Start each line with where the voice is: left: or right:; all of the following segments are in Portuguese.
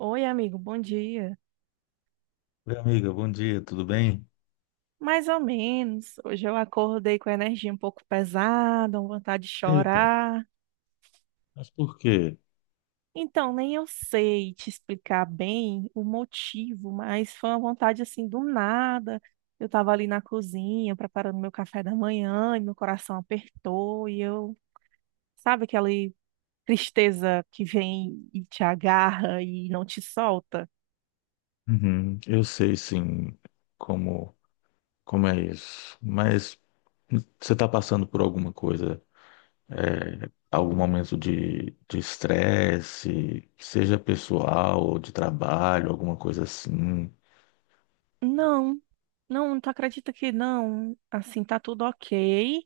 right: Oi, amigo, bom dia.
left: Oi, amiga, bom dia, tudo bem?
right: Mais ou menos. Hoje eu acordei com a energia um pouco pesada, uma vontade de
left: Eita,
right: chorar.
left: mas por quê?
right: Então, nem eu sei te explicar bem o motivo, mas foi uma vontade assim do nada. Eu estava ali na cozinha preparando meu café da manhã e meu coração apertou sabe aquela tristeza que vem e te agarra e não te solta?
left: Uhum, eu sei sim como, como é isso, mas você está passando por alguma coisa, algum momento de estresse, seja pessoal ou de trabalho, alguma coisa assim?
right: Não, não, tu acredita que não? Assim, tá tudo ok.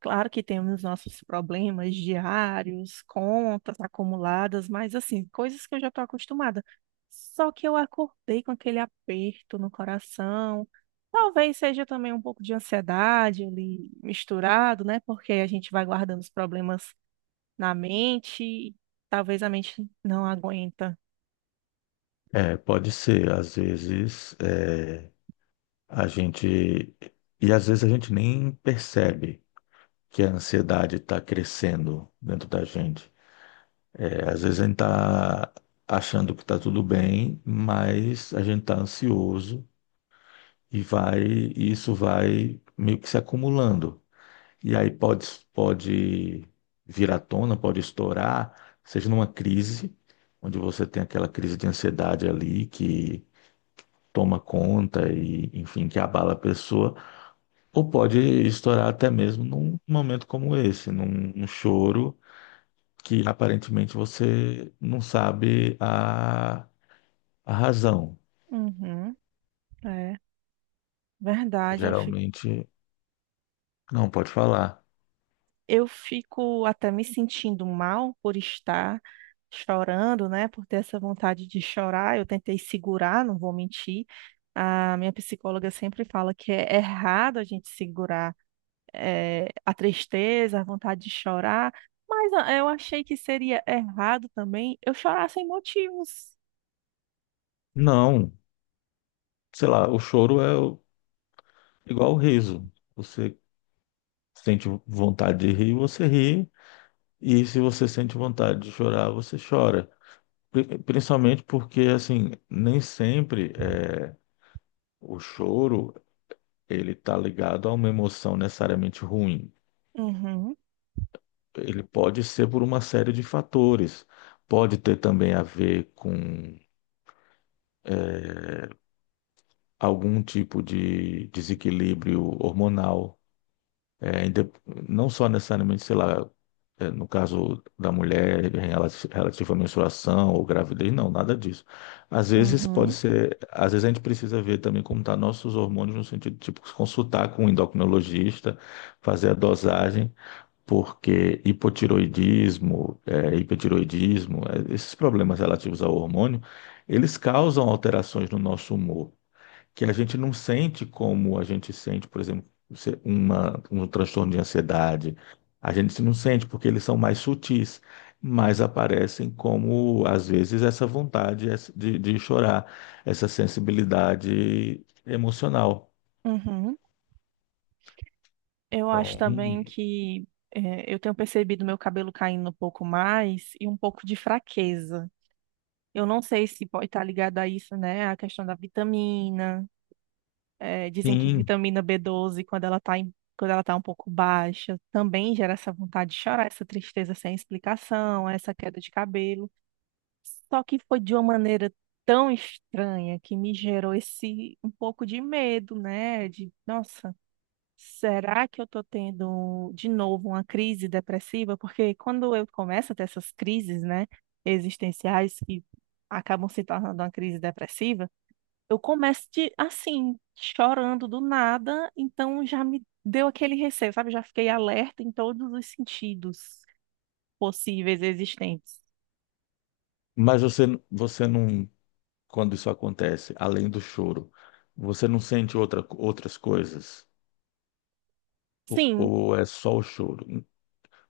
right: Claro que temos nossos problemas diários, contas acumuladas, mas assim, coisas que eu já estou acostumada. Só que eu acordei com aquele aperto no coração. Talvez seja também um pouco de ansiedade ali misturado, né? Porque a gente vai guardando os problemas na mente, e talvez a mente não aguenta.
left: Pode ser, às vezes é, a gente. E às vezes a gente nem percebe que a ansiedade está crescendo dentro da gente. Às vezes a gente tá achando que tá tudo bem, mas a gente tá ansioso e isso vai meio que se acumulando. E aí pode vir à tona, pode estourar, seja numa crise, onde você tem aquela crise de ansiedade ali que toma conta e, enfim, que abala a pessoa, ou pode estourar até mesmo num momento como esse, num choro que aparentemente você não sabe a A razão,
right: Uhum, é verdade. eu
left: geralmente, não pode falar.
right: Eu fico até me sentindo mal por estar chorando, né? Por ter essa vontade de chorar. Eu tentei segurar, não vou mentir. A minha psicóloga sempre fala que é errado a gente segurar, a tristeza, a vontade de chorar, mas ah, eu achei que seria errado também eu chorar sem motivos.
left: Não, sei lá, o choro é o- igual o riso. Você sente vontade de rir, você ri, e se você sente vontade de chorar, você chora. Principalmente porque, assim, nem sempre o choro ele está ligado a uma emoção necessariamente ruim.
right: Uhum,
left: Ele pode ser por uma série de fatores. Pode ter também a ver com algum tipo de desequilíbrio hormonal. É, inde- não só necessariamente, sei lá, no caso da mulher em relativo à menstruação ou gravidez, não, nada disso.
right: uhum,
left: Às vezes a gente precisa ver também como estão nossos hormônios no sentido de tipo, consultar com um endocrinologista, fazer a dosagem, porque hipotiroidismo, hipertiroidismo, esses problemas relativos ao hormônio, eles causam alterações no nosso humor que a gente não sente como a gente sente, por exemplo, um transtorno de ansiedade. A gente se não sente porque eles são mais sutis, mas aparecem como, às vezes, essa vontade de chorar, essa sensibilidade emocional.
right: uhum. Eu acho
left: Então,
right: também que eu tenho percebido meu cabelo caindo um pouco mais e um pouco de fraqueza. Eu não sei se pode estar ligado a isso, né? A questão da vitamina. É, dizem que
left: sim,
right: vitamina B12, quando ela tá um pouco baixa, também gera essa vontade de chorar, essa tristeza sem explicação, essa queda de cabelo. Só que foi de uma maneira tão estranha que me gerou esse um pouco de medo, né? De, nossa. Será que eu tô tendo de novo uma crise depressiva? Porque quando eu começo a ter essas crises, né, existenciais que acabam se tornando uma crise depressiva, eu começo de, assim, chorando do nada, então já me deu aquele receio, sabe? Já fiquei alerta em todos os sentidos possíveis e existentes.
left: mas você não, quando isso acontece, além do choro, você não sente outras coisas?
right: Sim,
left: Ou é só o choro?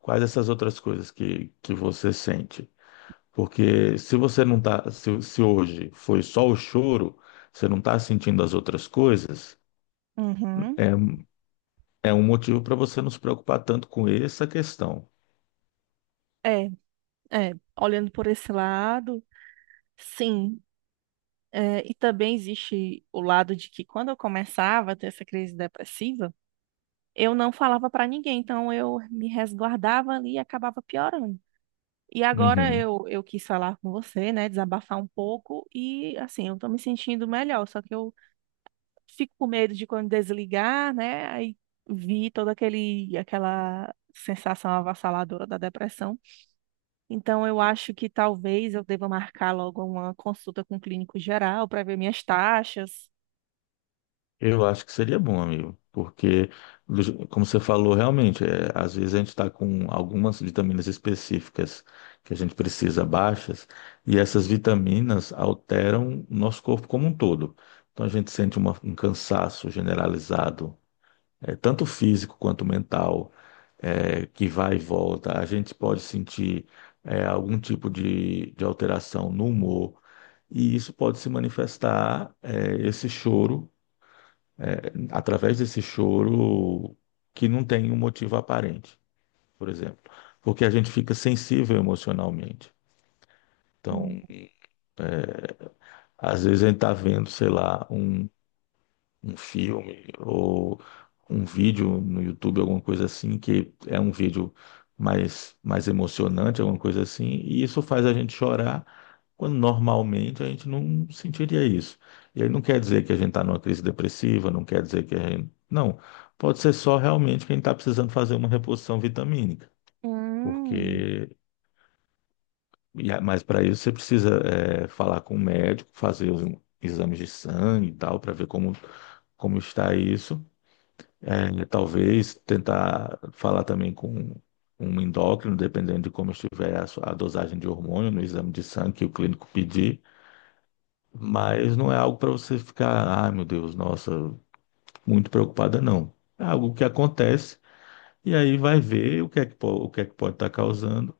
left: Quais essas outras coisas que você sente? Porque se você não tá, se hoje foi só o choro, você não está sentindo as outras coisas,
right: uhum,
left: é, é um motivo para você não se preocupar tanto com essa questão.
right: é, é, olhando por esse lado, sim. É, e também existe o lado de que quando eu começava a ter essa crise depressiva, eu não falava para ninguém, então eu me resguardava ali e acabava piorando. E agora
left: Uhum.
right: eu quis falar com você, né, desabafar um pouco e assim, eu tô me sentindo melhor, só que eu fico com medo de quando desligar, né, aí vi toda aquele aquela sensação avassaladora da depressão. Então eu acho que talvez eu deva marcar logo uma consulta com o clínico geral para ver minhas taxas.
left: Eu acho que seria bom, amigo, porque, como você falou, realmente, às vezes a gente está com algumas vitaminas específicas que a gente precisa baixas, e essas vitaminas alteram o nosso corpo como um todo. Então a gente sente um cansaço generalizado, tanto físico quanto mental. Que vai e volta, a gente pode sentir algum tipo de alteração no humor, e isso pode se manifestar, esse choro, através desse choro que não tem um motivo aparente, por exemplo, porque a gente fica sensível emocionalmente.
right: Hum,
left: Então, às vezes a gente está vendo, sei lá, um filme ou um vídeo no YouTube, alguma coisa assim, que é um vídeo mais emocionante, alguma coisa assim, e isso faz a gente chorar quando normalmente a gente não sentiria isso. E aí não quer dizer que a gente está numa crise depressiva, não quer dizer que a gente. Não, pode ser só realmente quem está precisando fazer uma reposição vitamínica,
right: hum,
left: porque. Mas para isso você precisa falar com o médico, fazer os exames de sangue e tal, para ver como está isso. É, talvez tentar falar também com um endócrino, dependendo de como estiver a dosagem de hormônio no exame de sangue que o clínico pedir, mas não é algo para você ficar, ai meu Deus, nossa, muito preocupada, não. É algo que acontece e aí vai ver o que é que, o que é que pode estar causando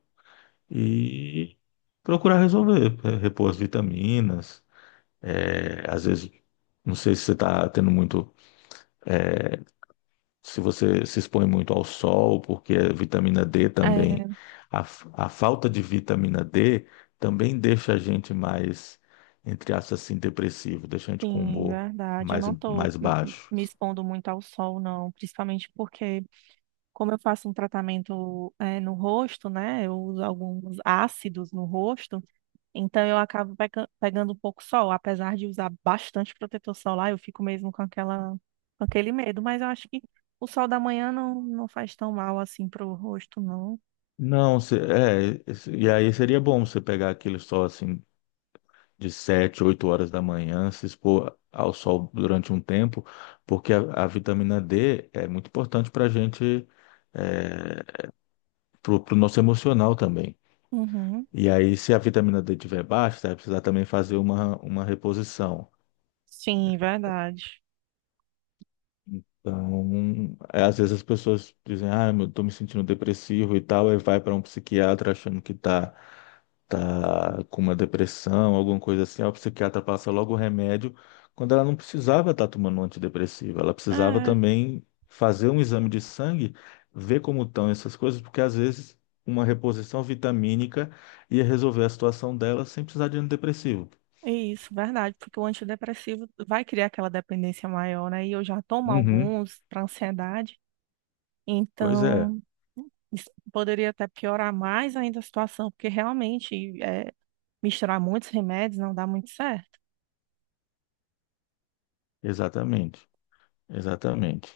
left: e procurar resolver, repor as vitaminas, às vezes, não sei se você está tendo muito se você se expõe muito ao sol, porque a vitamina D também,
right: é,
left: a falta de vitamina D também deixa a gente mais, entre aspas, assim, depressivo, deixa a gente com
right: sim,
left: humor
right: verdade. Eu não tô
left: mais baixo.
right: me expondo muito ao sol, não, principalmente porque, como eu faço um tratamento, é, no rosto, né? Eu uso alguns ácidos no rosto, então eu acabo pegando um pouco sol. Apesar de usar bastante protetor solar, eu fico mesmo com aquela, com aquele medo, mas eu acho que o sol da manhã não, não faz tão mal assim pro rosto, não.
left: E aí seria bom você pegar aquele sol assim de 7 8 horas da manhã, se expor ao sol durante um tempo, porque a vitamina D é muito importante para a gente, para o nosso emocional também.
right: Uhum.
left: E aí, se a vitamina D tiver baixa, você vai precisar também fazer uma reposição.
right: Sim, verdade.
left: Então, às vezes as pessoas dizem, ah, eu tô me sentindo depressivo e tal, aí vai para um psiquiatra achando que tá, tá com uma depressão, alguma coisa assim. Aí o psiquiatra passa logo o remédio, quando ela não precisava estar tomando um antidepressivo, ela precisava
right: É.
left: também fazer um exame de sangue, ver como estão essas coisas, porque às vezes uma reposição vitamínica ia resolver a situação dela sem precisar de antidepressivo.
right: Isso, verdade, porque o antidepressivo vai criar aquela dependência maior, né? E eu já tomo
left: Uhum.
right: alguns para ansiedade,
left: Pois é,
right: então isso poderia até piorar mais ainda a situação, porque realmente é, misturar muitos remédios não dá muito certo.
left: exatamente, exatamente.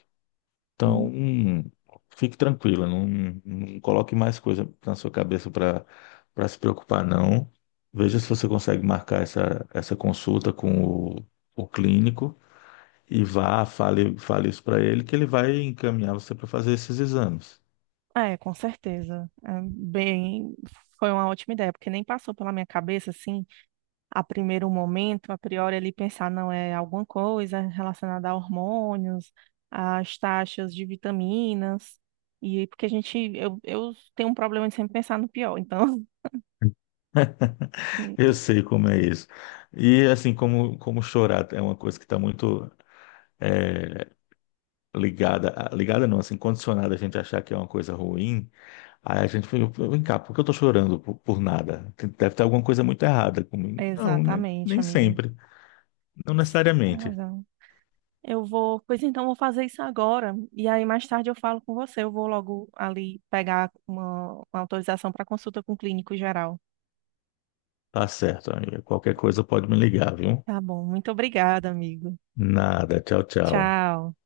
left: Então,
right: Hum.
left: fique tranquila, não, não coloque mais coisa na sua cabeça para se preocupar, não. Veja se você consegue marcar essa consulta com o clínico e vá, fale isso para ele, que ele vai encaminhar você para fazer esses exames.
right: É, com certeza. É, bem, foi uma ótima ideia, porque nem passou pela minha cabeça assim a primeiro momento, a priori, ele pensar não é alguma coisa relacionada a hormônios, às taxas de vitaminas, e porque a gente, eu tenho um problema de sempre pensar no pior, então.
left: Eu sei como é isso. E assim, como chorar é uma coisa que está muito eh, ligada, ligada não, assim, condicionada a gente achar que é uma coisa ruim. Aí a gente falou, vem cá, por que eu tô chorando por nada? Deve ter alguma coisa muito errada comigo. Não,
right: Exatamente,
left: nem
right: amigo.
left: sempre. Não
right: Você tem
left: necessariamente.
right: razão. Eu vou, pois então, vou fazer isso agora, e aí mais tarde eu falo com você. Eu vou logo ali pegar uma autorização para consulta com o clínico geral.
left: Tá certo, amiga. Qualquer coisa pode me ligar, viu?
right: Tá bom, muito obrigada, amigo.
left: Nada. Tchau, tchau.
right: Tchau.